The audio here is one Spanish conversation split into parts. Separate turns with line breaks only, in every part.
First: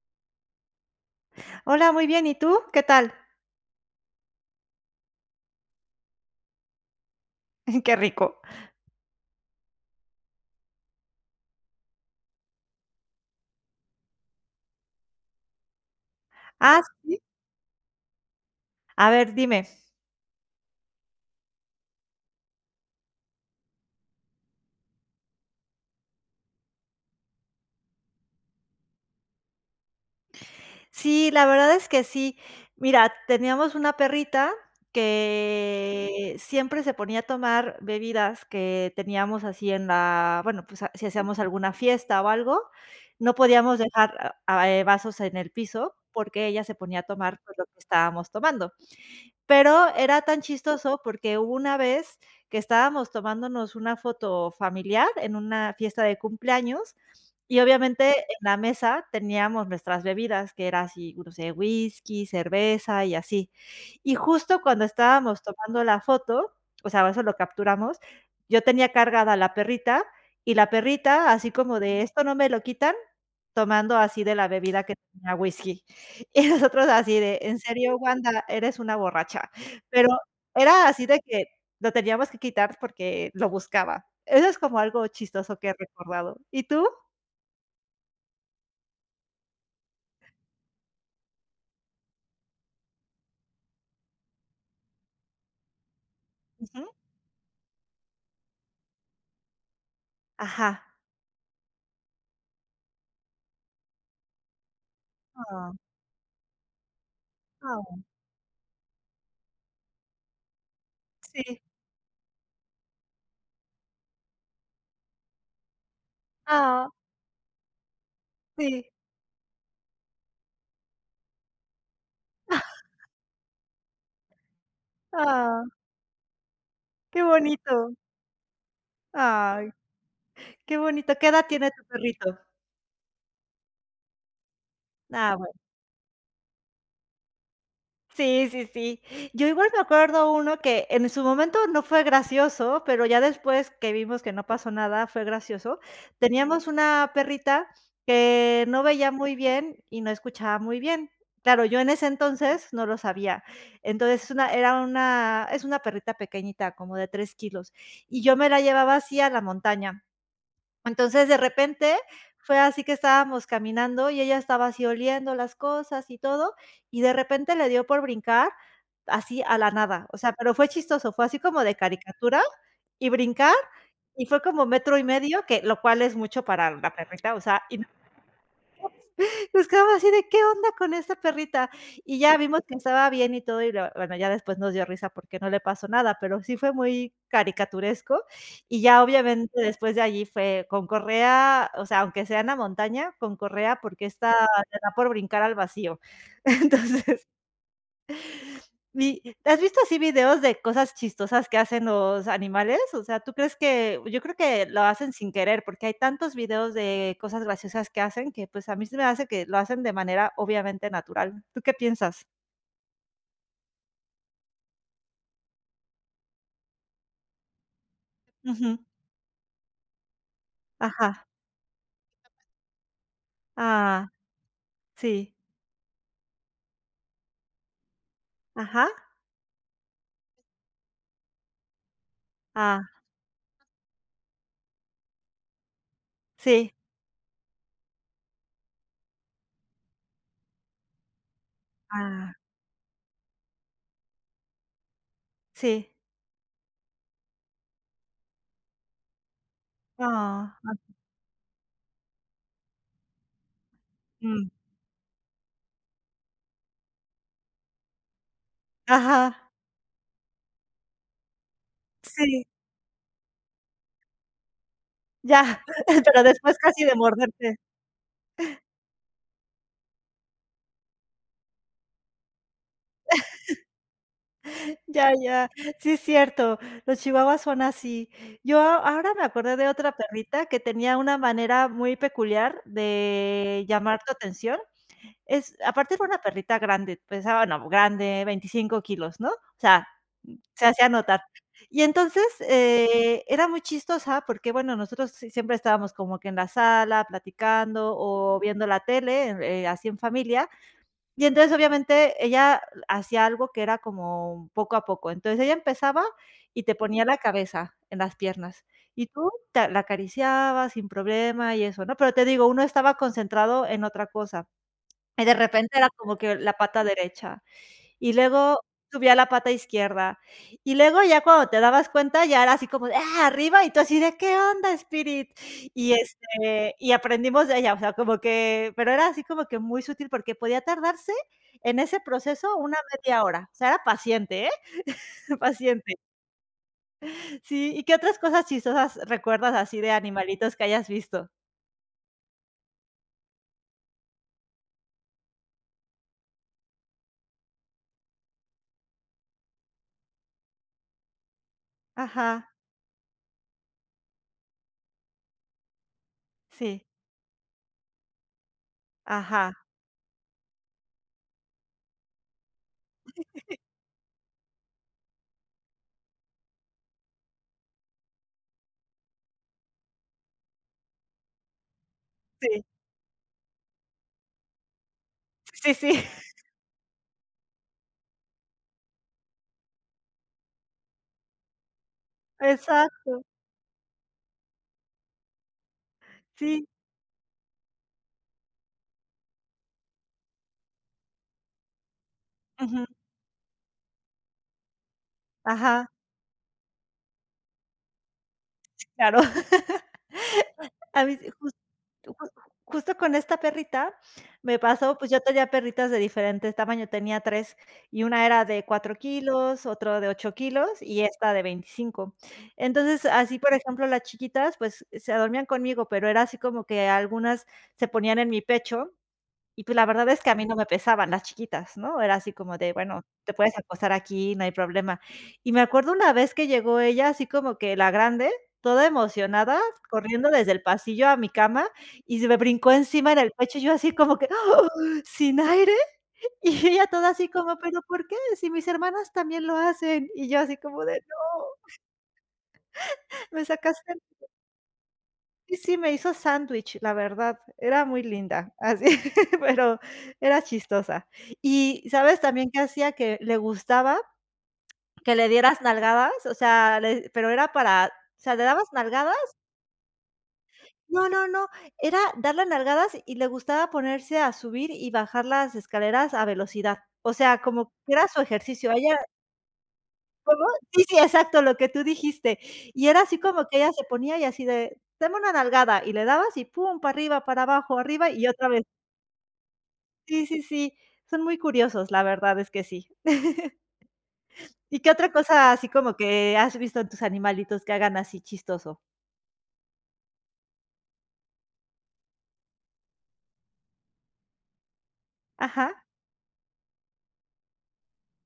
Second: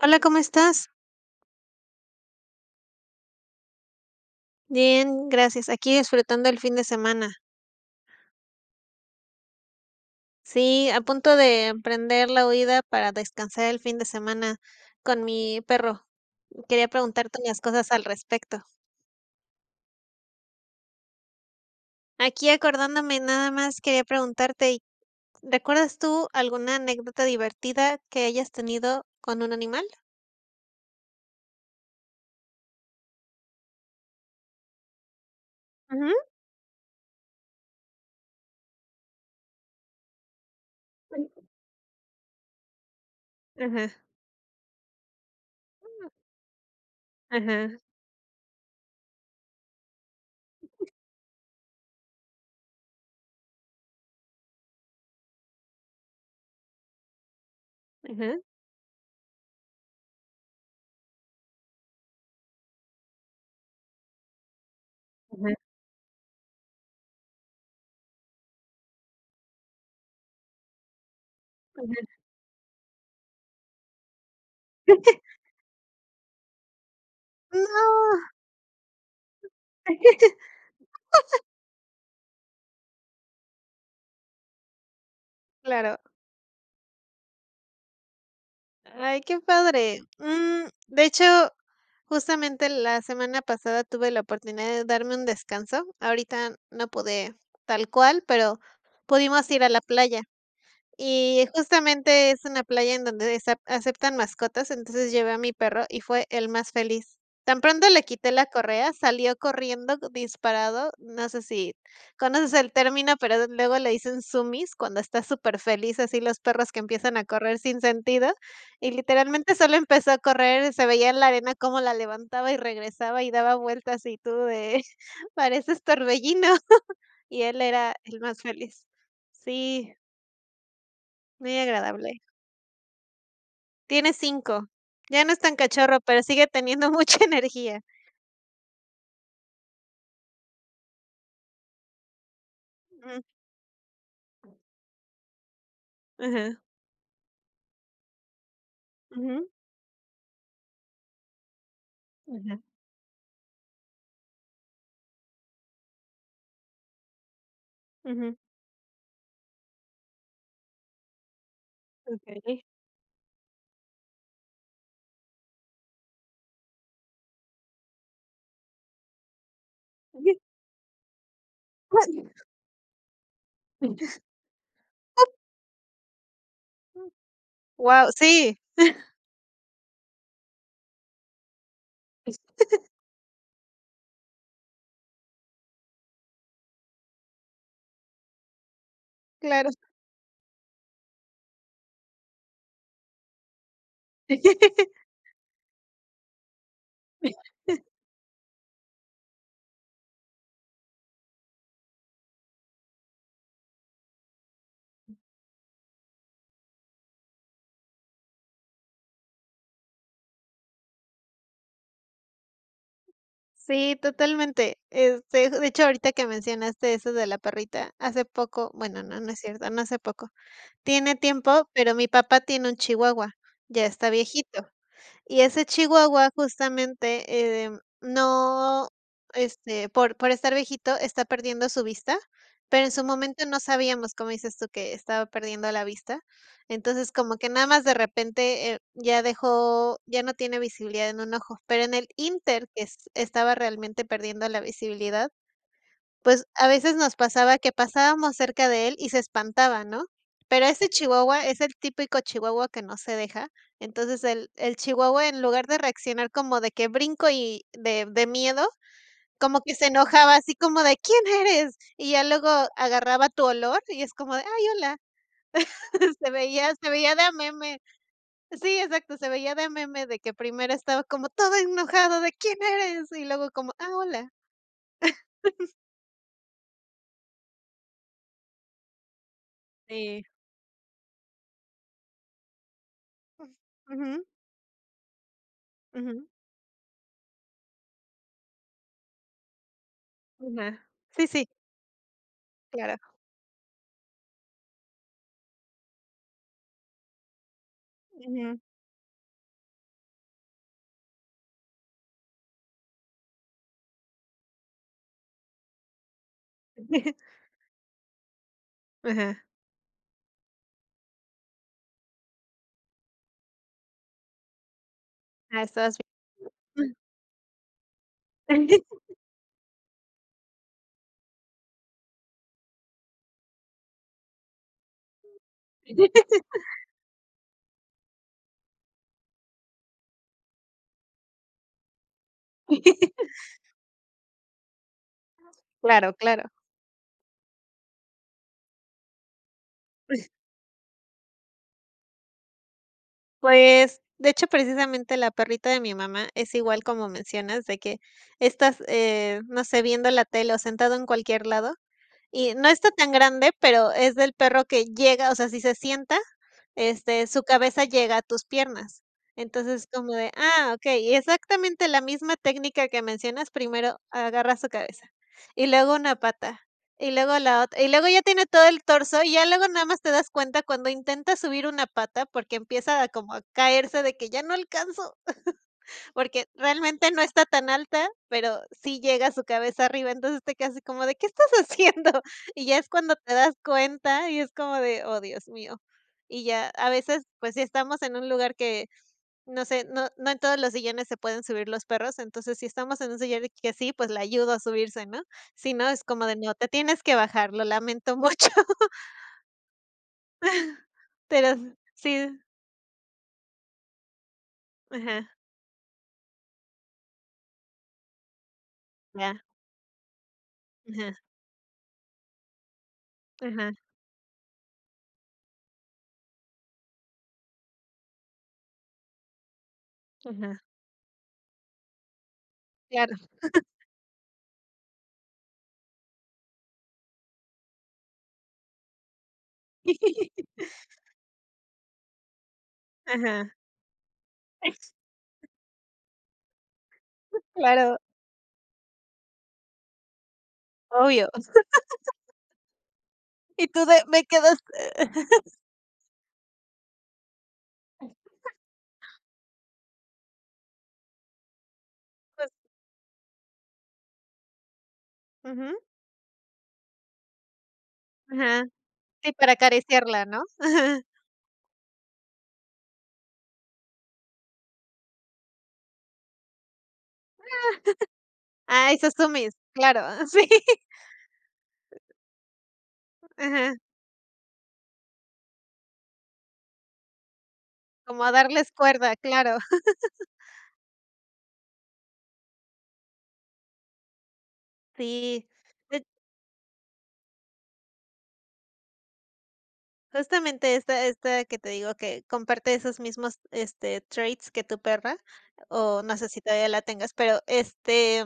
Hola, ¿cómo estás?
Hola, muy bien, ¿y tú? ¿Qué tal?
Bien, gracias. Aquí disfrutando el fin de semana.
Qué rico.
Sí, a punto de emprender la huida para descansar el fin de semana con mi perro.
Ah,
Quería
sí.
preguntarte unas cosas al respecto.
A ver, dime.
Aquí acordándome, nada más quería preguntarte, ¿recuerdas tú alguna anécdota divertida que hayas tenido con un animal?
Sí, la verdad es que sí. Mira, teníamos una perrita
Ujú.
que siempre se ponía a tomar bebidas que teníamos así en la bueno, pues, si hacíamos alguna fiesta o algo, no podíamos
Ajá,
dejar vasos en el piso porque ella se ponía a tomar, pues, lo que
ajá,
estábamos tomando. Pero era tan chistoso porque hubo una vez que estábamos tomándonos una foto familiar en una fiesta de cumpleaños y obviamente en
ajá,
la mesa teníamos nuestras bebidas, que era así, no sé, whisky, cerveza y así. Y justo cuando estábamos
ajá,
tomando la foto, o sea, eso lo capturamos, yo tenía cargada a la perrita y la perrita así como de:
ajá.
"Esto no me lo quitan", tomando así de la bebida que tenía whisky. Y nosotros así de: "En serio,
No.
Wanda, eres una borracha". Pero era así de que lo teníamos que quitar porque lo buscaba. Eso es como algo chistoso que he
Claro.
recordado. ¿Y tú?
Ay, qué padre. De hecho, justamente la semana pasada tuve la oportunidad de darme un descanso. Ahorita no
Ujú.
pude tal cual, pero pudimos ir a la playa.
Ajá.
Y justamente es una playa en donde aceptan mascotas, entonces llevé a mi
Ah,
perro y fue el más feliz. Tan pronto
ah,
le quité la correa, salió corriendo disparado, no sé
sí.
si conoces el término, pero luego le dicen zoomies, cuando está súper feliz, así los perros que
Ah,
empiezan a correr sin sentido,
sí.
y literalmente solo empezó a correr, se veía en la arena cómo la levantaba y regresaba y daba vueltas y tú de
Ah,
pareces torbellino,
qué
y él
bonito.
era el más feliz.
Ay,
Sí,
qué bonito. ¿Qué edad
muy
tiene tu
agradable.
perrito?
Tiene 5. Ya no
Ah,
es
bueno.
tan cachorro, pero sigue teniendo mucha energía.
Sí, sí, sí. Yo igual me acuerdo uno que en su momento no fue gracioso, pero ya
Mm,
después que vimos que no pasó nada, fue gracioso.
ajá.
Teníamos una perrita que no veía muy
Ujú,
bien y no escuchaba muy bien. Claro, yo en ese
ajá.
entonces no lo sabía. Entonces es una perrita pequeñita, como de 3 kilos. Y yo
Ujú.
me la llevaba así a la montaña. Entonces, de repente, fue
Okey.
así que estábamos caminando y ella estaba así oliendo las cosas y todo, y de repente le dio por brincar así a la nada. O sea, pero fue chistoso, fue así como de caricatura y brincar, y fue como metro y medio, que lo cual es mucho para la perrita, o sea, y
Guau, sí,
nos quedamos así de, ¿qué onda con esta perrita? Y ya vimos que estaba bien y todo, y la bueno, ya después nos dio risa porque no le pasó nada, pero sí fue muy caricaturesco. Y ya obviamente
claro.
después de allí fue con correa, o sea, aunque sea en la montaña, con correa, porque esta le da por brincar al vacío. Entonces y, ¿has visto así videos de cosas chistosas que hacen los animales? O sea, ¿tú crees que? Yo creo que lo hacen sin querer, porque hay tantos videos de cosas graciosas que hacen que, pues, a mí se me hace que lo hacen de manera obviamente natural. ¿Tú qué piensas?
Sí, totalmente. Este, de hecho, ahorita que mencionaste eso de la perrita, hace poco,
Ujú.
bueno, no, no es cierto, no hace poco, tiene
Ajá.
tiempo, pero mi papá tiene un chihuahua, ya está
Ah,
viejito.
sí.
Y ese chihuahua justamente, no,
Ajá.
este, por estar viejito, está perdiendo su vista, pero
Ah,
en su momento no sabíamos, como dices tú, que estaba perdiendo la vista.
sí.
Entonces, como que nada más de repente, ya no tiene visibilidad en un ojo, pero en el
Ah,
inter que es estaba realmente perdiendo la visibilidad,
sí.
pues, a veces nos pasaba que pasábamos cerca de él y se espantaba, ¿no?
Ah,
Pero
ah,
ese chihuahua es el típico chihuahua que no se deja. Entonces,
mm.
el chihuahua, en lugar de reaccionar como de que brinco y de miedo,
Ajá.
como que se enojaba, así como de: "¿Quién eres?". Y ya
Sí,
luego agarraba tu olor y es como de: "Ay, hola".
ya, pero
Se
después
veía
casi
se
de
veía de a
morderte.
meme. Sí, exacto, se veía de a meme de que primero estaba como todo enojado de: "¿Quién eres?". Y luego como: "Ah, hola".
Ya, ya. Sí, es cierto. Los chihuahuas son así. Yo ahora me acordé de otra
Sí.
perrita que tenía una manera muy peculiar de llamar tu
Ujú,
atención. Es aparte era una
ujú.
perrita grande, pesaba, no, grande, 25 kilos, ¿no? O sea, se
Ajá.
hacía notar.
Sí, sí,
Y entonces,
claro.
era muy chistosa porque, bueno, nosotros sí siempre estábamos como que en la sala platicando o
Ujú.
viendo la tele, así en familia. Y entonces, obviamente, ella hacía algo que era como poco a poco. Entonces, ella empezaba y te ponía la cabeza en las piernas, y tú
Ajá.
te la acariciabas sin problema y eso, ¿no? Pero te digo, uno estaba concentrado en otra cosa, y de
Ah,
repente era
estabas
como que la pata
bien.
derecha, y luego subía la pata izquierda. Y luego ya cuando te dabas cuenta, ya era así como de: "¡Ah!, arriba", y tú así de: "¿Qué onda, Spirit?". Y, este, y aprendimos de ella, o sea, como que pero era así como que muy sutil, porque podía tardarse en ese proceso una media hora. O sea, era paciente, ¿eh? Paciente.
Claro, claro.
Sí, ¿y qué otras cosas chistosas recuerdas así de animalitos que hayas visto?
Pues, de hecho, precisamente la perrita de mi mamá es igual como mencionas, de que estás, no sé, viendo la tele o sentado en cualquier lado.
Ajá,
Y no está tan grande, pero es del perro que llega, o sea, si se sienta,
sí,
este, su cabeza llega a tus piernas.
ajá,
Entonces, como de, ah, okey, exactamente la misma técnica que mencionas, primero agarra su cabeza, y luego una pata, y luego la otra, y luego ya tiene todo el torso, y ya luego nada más te das cuenta cuando intenta subir una pata, porque
sí,
empieza a como a caerse de que ya no alcanzo.
sí, sí,
Porque realmente no está tan alta, pero sí llega su cabeza arriba, entonces te quedas así como de: "¿Qué estás haciendo?". Y ya es
exacto,
cuando te das cuenta y es como de: "Oh, Dios mío". Y
sí,
ya a veces, pues, si estamos en un lugar que, no sé, no en todos los sillones se pueden subir los perros, entonces, si
ujú,
estamos en un sillón que sí, pues, la ayudo a subirse, ¿no? Si
ajá.
no, es como de: "No, te tienes que bajar, lo lamento mucho".
Claro. A mí sí,
Pero
ju
sí,
justo con esta perrita me pasó, pues, yo
ajá,
tenía perritas de diferentes tamaños. Tenía 3 y una era de cuatro
ya,
kilos, otro de 8 kilos y
ajá,
esta de 25. Entonces, así, por
ajá,
ejemplo, las chiquitas, pues, se dormían conmigo, pero era así como que algunas se ponían en mi pecho y pues la verdad es que a mí
ajá,
no me pesaban las chiquitas, ¿no? Era así como de, bueno,
claro.
te puedes acostar aquí, no hay problema. Y me acuerdo una vez que llegó ella, así como que la grande, toda emocionada, corriendo desde el pasillo a mi cama y se me brincó encima en el
Ajá,
pecho, yo así como que, ¡ah! ¿Sin aire? Y ella toda así como, ¿pero
claro.
por qué? Si mis hermanas también lo hacen. Y yo así como de, no,
Obvio.
me
Y tú
sacaste.
de me quedas
Sí, sí, me hizo sándwich, la verdad, era muy linda, así, pero era chistosa. Y, ¿sabes también
Pues,
que hacía? Que le gustaba que le dieras
ujú.
nalgadas, o sea, le pero era para o sea, le
Ajá.
dabas nalgadas
Sí, para acariciarla, ¿no? Ajá.
no, no, no, era darle nalgadas y le gustaba ponerse a subir y bajar las escaleras a velocidad. O sea, como que era su ejercicio. A
Ah,
ella
esos susumis, claro,
¿cómo?
sí.
Sí, sí, exacto, lo que tú dijiste. Y era así como que ella
Ajá.
se ponía y así de: "Dame una nalgada", y le dabas y pum, para arriba, para abajo, arriba
Como
y
a
otra vez.
darles cuerda, claro.
Sí, sí, sí, son muy curiosos, la verdad es que sí. ¿Y qué otra
Sí.
cosa así como
Eh,
que has visto en tus animalitos que hagan así chistoso?
Justamente esta que te digo que comparte esos mismos, este, traits que tu perra,
Ajá,
o no sé si todavía la tengas, pero, este.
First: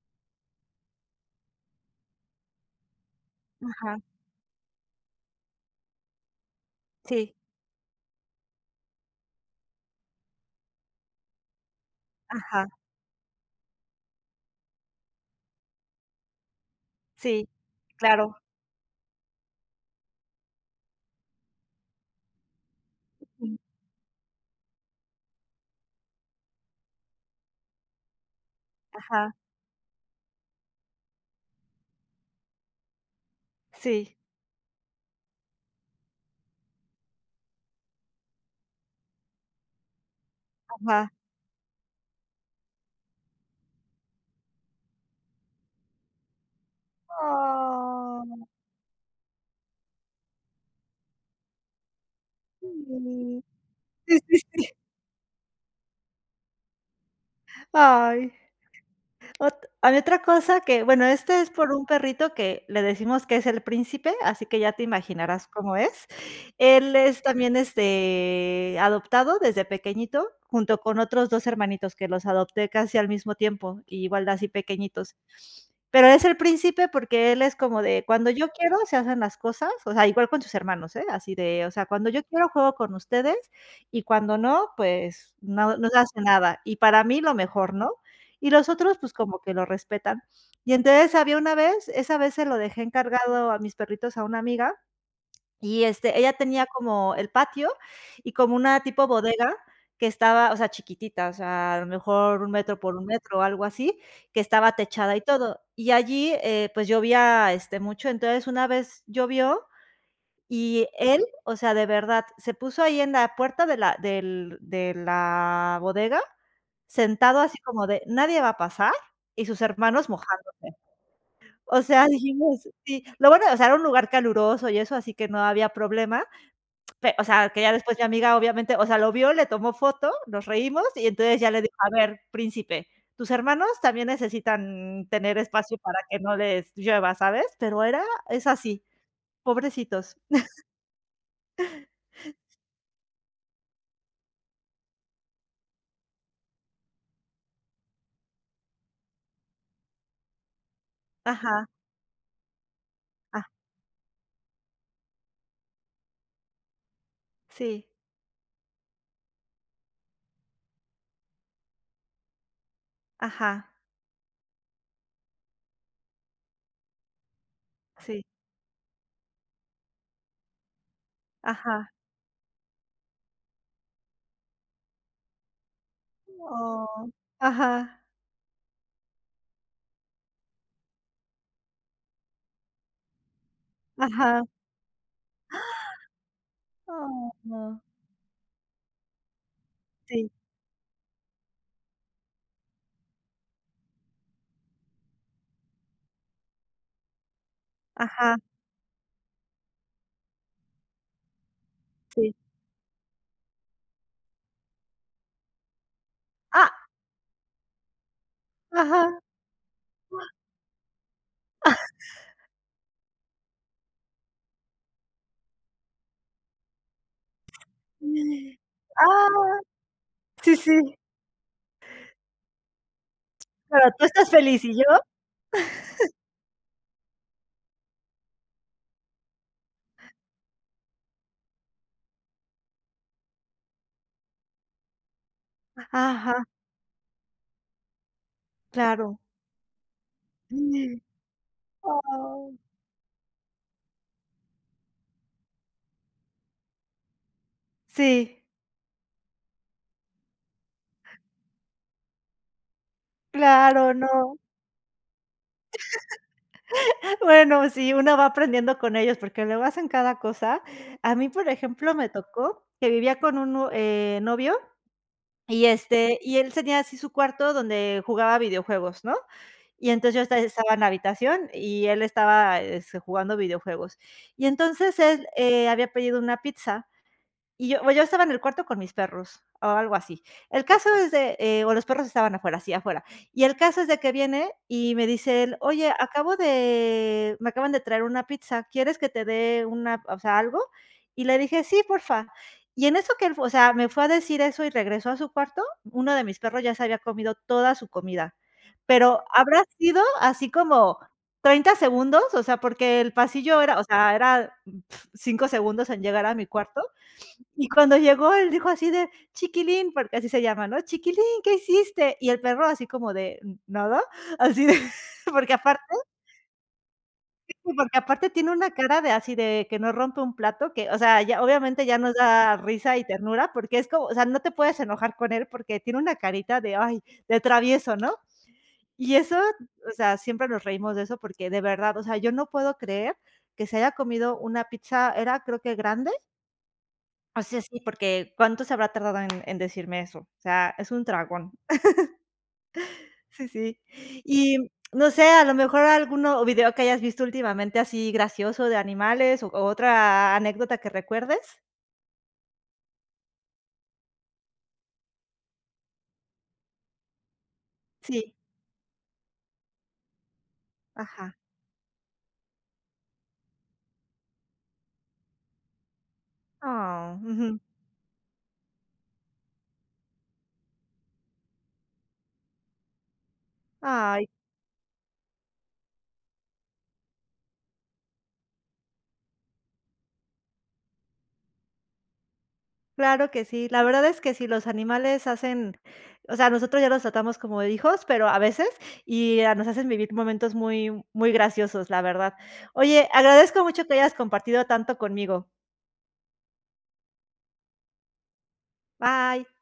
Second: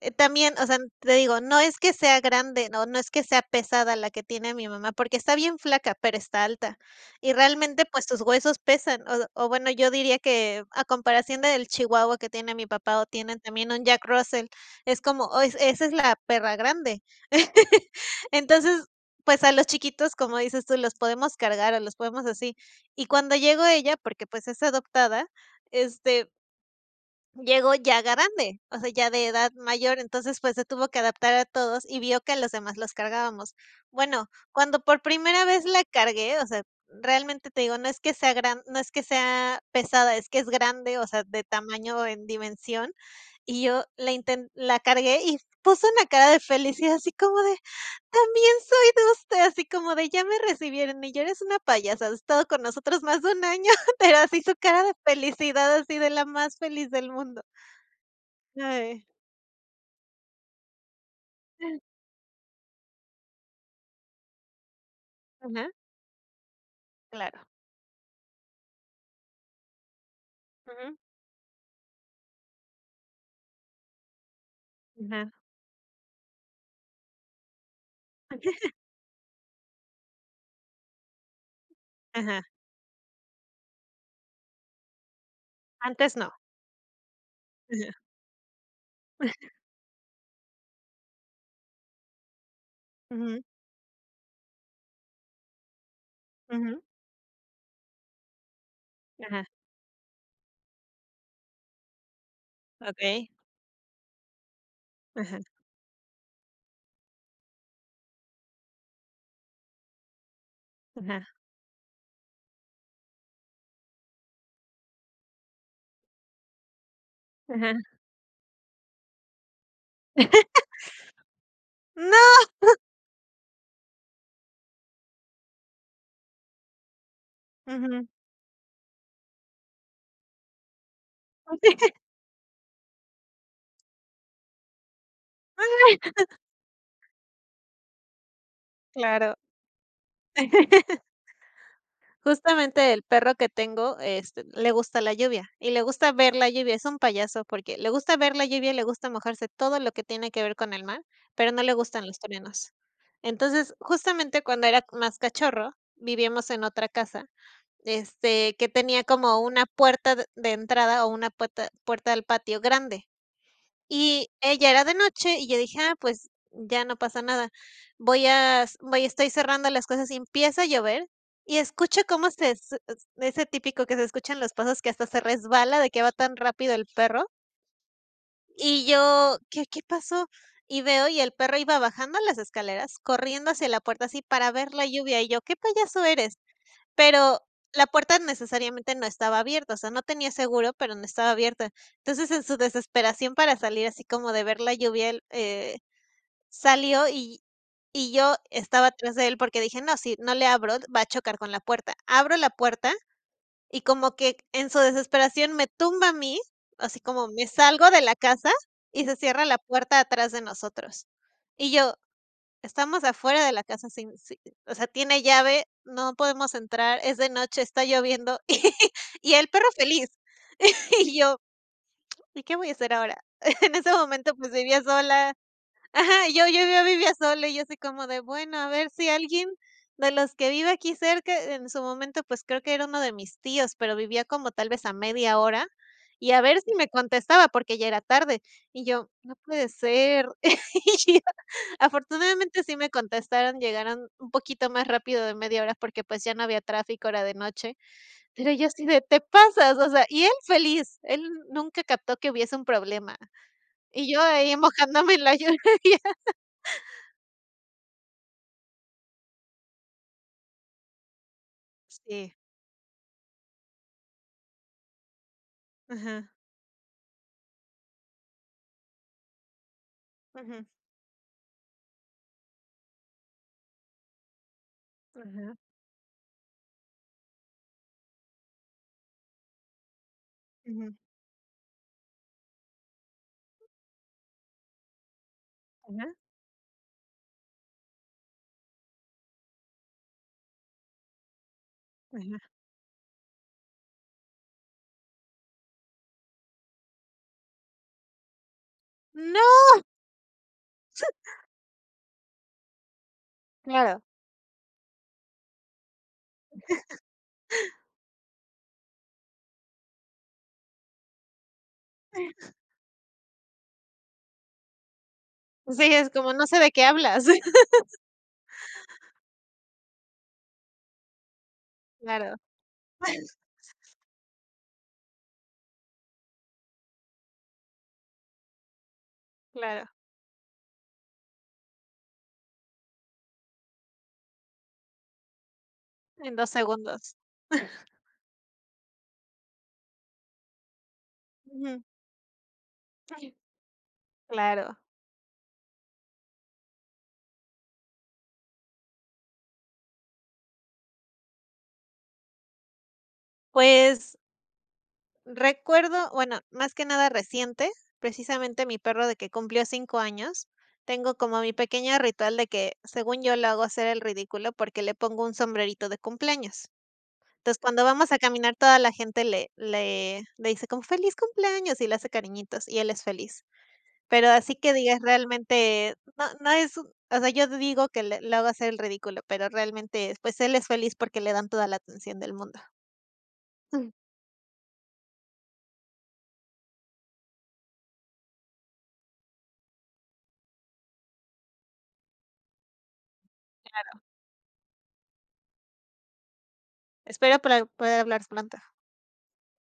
También, o sea, te digo, no es que sea grande, no, no es que sea pesada
ajá,
la que tiene mi mamá, porque está bien flaca, pero está alta. Y
sí,
realmente, pues tus huesos pesan. O, bueno, yo diría que a comparación del chihuahua que tiene mi
ajá,
papá o tienen también un Jack Russell, es como: "Oh, esa es la perra grande".
sí, claro,
Entonces, pues a los chiquitos, como dices tú, los podemos cargar o los podemos así. Y cuando
mm,
llegó ella, porque pues es adoptada, este, llegó ya grande, o sea, ya de
ajá,
edad mayor, entonces, pues, se tuvo que adaptar a todos y vio que los demás los cargábamos.
sí,
Bueno, cuando por primera vez la cargué, o sea, realmente te digo, no es que sea gran no es que sea pesada, es que es grande, o
ajá.
sea, de tamaño en dimensión, y yo la cargué y puso una cara de felicidad, así como de:
Oh,
"También soy de usted", así como de: "Ya me recibieron", y yo: "Eres una payasa, has estado con nosotros más de
sí.
un año", pero
Sí, sí,
así su
sí.
cara de felicidad, así de la más feliz del mundo.
Ay.
Ay.
Ot A mí otra cosa que, bueno, este es por un perrito que le decimos que es el príncipe, así que ya te imaginarás
Ajá.
cómo es. Él es
Claro.
también, este, adoptado desde pequeñito, junto
Ujú.
con otros 2 hermanitos que los adopté casi al mismo tiempo, y igual de así pequeñitos.
Ajá.
Pero es el príncipe porque él es como de: "Cuando yo quiero se hacen las cosas", o sea, igual con sus hermanos, ¿eh? Así de, o sea: "Cuando yo
Ajá.
quiero juego con ustedes y cuando no, pues no se
Antes
hace
no.
nada". Y para mí lo mejor, ¿no?
Ajá.
Y los otros, pues, como que lo respetan. Y entonces había una vez, esa vez se lo dejé
Ujú,
encargado a mis perritos a una amiga, y, este, ella tenía
ujú.
como el patio y como una tipo
Ajá.
bodega que estaba, o sea, chiquitita, o sea, a lo mejor un metro por un
Okey.
metro o algo así, que estaba techada y
Ajá,
todo. Y allí, pues, llovía, este, mucho. Entonces, una vez llovió y
ajá,
él, o sea, de verdad, se puso ahí en la puerta de la del de la bodega sentado así
ajá.
como de: "Nadie va a pasar", y sus hermanos mojándose. O sea,
¡No!
dijimos sí, lo bueno, o sea, era un lugar caluroso y eso, así que no había problema, pe o sea, que ya después mi
Ujú.
amiga obviamente, o sea, lo vio, le tomó foto, nos reímos y entonces ya le dijo: "A ver, príncipe, tus hermanos también necesitan tener espacio para que no les llueva", ¿sabes? Pero era es así,
Claro.
pobrecitos.
Justamente el perro que tengo, este, le gusta la lluvia y le gusta ver la lluvia. Es un payaso porque le gusta ver la lluvia, le gusta mojarse todo lo que tiene que ver con el mar, pero no
Ajá,
le gustan los truenos.
ah,
Entonces, justamente cuando era más cachorro, vivíamos en otra casa.
sí,
Este, que tenía como una puerta de entrada o una puerta puerta del patio grande.
ajá,
Y ella era de noche, y yo dije: "Ah, pues, ya no pasa nada".
sí,
Voy a s voy Estoy cerrando las cosas y empieza a llover, y
ajá.
escucho cómo se s s ese típico que se escuchan los pasos, que hasta se resbala de que va tan rápido el
Oh,
perro.
ajá,
Y yo: "¿Qué pasó?". Y veo, y el perro iba bajando las escaleras, corriendo hacia la puerta así
ajá.
para ver la lluvia, y yo: "¿Qué payaso eres?". Pero
Oh.
la puerta necesariamente no estaba abierta, o sea, no
Sí,
tenía seguro, pero no estaba abierta. Entonces, en su desesperación para salir, así como de ver la lluvia, él, salió y yo
ajá,
estaba atrás de él porque dije: "No, si no le abro, va a chocar con la puerta".
sí.
Abro la puerta y como que en su desesperación me tumba a mí,
Ah,
así como me salgo de la casa y se
ajá.
cierra la puerta atrás de nosotros. Y yo, estamos afuera de la casa sin si o sea, tiene llave, no podemos entrar, es de noche, está lloviendo, y el
Ah,
perro feliz.
sí, sí,
Y yo: "¿Y qué voy a hacer ahora?". En
pero
ese
tú estás
momento, pues,
feliz, ¿y
vivía
yo?
sola. Ajá, yo vivía sola, y yo así como de: "Bueno, a ver si alguien de los que vive aquí cerca", en su momento, pues, creo que era uno de mis tíos, pero vivía como tal vez a media hora, y a
Ajá,
ver si me contestaba, porque ya era tarde. Y yo:
claro.
"No puede ser". Y,
Oh,
afortunadamente, sí me contestaron, llegaron un poquito más rápido de media hora porque, pues, ya no había tráfico, era de noche,
sí,
pero yo así de: "Te pasas", o sea, y él feliz, él nunca captó que hubiese un problema,
claro,
y yo
no.
ahí mojándome en la lluvia.
Bueno, sí, uno va aprendiendo con ellos, porque luego hacen cada cosa. A mí, por ejemplo, me
Sí,
tocó que vivía con un, novio y, este,
ajá,
y él tenía así su cuarto donde jugaba videojuegos, ¿no? Y entonces yo
ujú,
estaba en la habitación y él estaba, este, jugando videojuegos. Y entonces él,
ajá,
había pedido una pizza y yo bueno, yo estaba en el cuarto con mis perros, o algo así. El caso
ujú,
es de, o los perros estaban afuera, sí, afuera. Y el caso es de que viene y me dice él: "Oye,
ajá,
acabo de me acaban de traer una pizza, ¿quieres que te dé una o sea, algo?". Y le dije: "Sí, porfa".
ajá.
Y en eso que él, o sea, me fue a decir eso y regresó a su cuarto, uno de mis perros ya se había comido toda su comida, pero
¡No!
habrá sido así como 30 segundos, o sea, porque el pasillo era, o
Claro.
sea, era 5 segundos en llegar a mi cuarto. Y cuando llegó, él dijo así de: "Chiquilín", porque así se llama, ¿no? "Chiquilín, ¿qué hiciste?". Y el perro así como de: "Nada", así de porque aparte
Sí, es como: "No sé de qué hablas".
porque aparte tiene una cara de así de que no rompe un plato, que, o sea, ya obviamente ya nos
Claro,
da risa y ternura, porque es como, o sea, no te puedes enojar con él porque tiene una carita de, ay, de travieso, ¿no? Y eso,
claro,
o sea, siempre nos reímos de eso porque de verdad, o sea, yo no puedo creer que se haya comido una pizza, era creo que grande.
en 2 segundos.
O sea, sí, porque ¿cuánto se habrá tardado en decirme eso? O sea, es un dragón.
Ujú,
Sí, sí. Y,
claro.
no sé, a lo mejor alguno o video que hayas visto últimamente así gracioso de animales o otra anécdota que recuerdes.
Pues, recuerdo, bueno, más que nada reciente,
Sí,
precisamente mi perro de que cumplió 5 años, tengo
ajá.
como mi pequeño ritual de que, según yo, lo hago hacer el ridículo porque le pongo un sombrerito de cumpleaños.
Oh,
Entonces,
ujú.
cuando vamos a caminar, toda la gente le dice como: "Feliz cumpleaños", y le hace cariñitos, y él es feliz.
Ay,
Pero así que digas realmente, no no es un o sea, yo digo que le lo hago hacer el ridículo, pero realmente, pues, él es feliz porque le dan toda la atención del mundo.
claro que sí. La verdad es que sí, los animales hacen o sea, nosotros ya los tratamos como hijos, pero a veces, y, nos hacen vivir momentos muy muy graciosos, la verdad. Oye, agradezco mucho que hayas compartido tanto conmigo.
Espero poder hablar pronto.
Bye.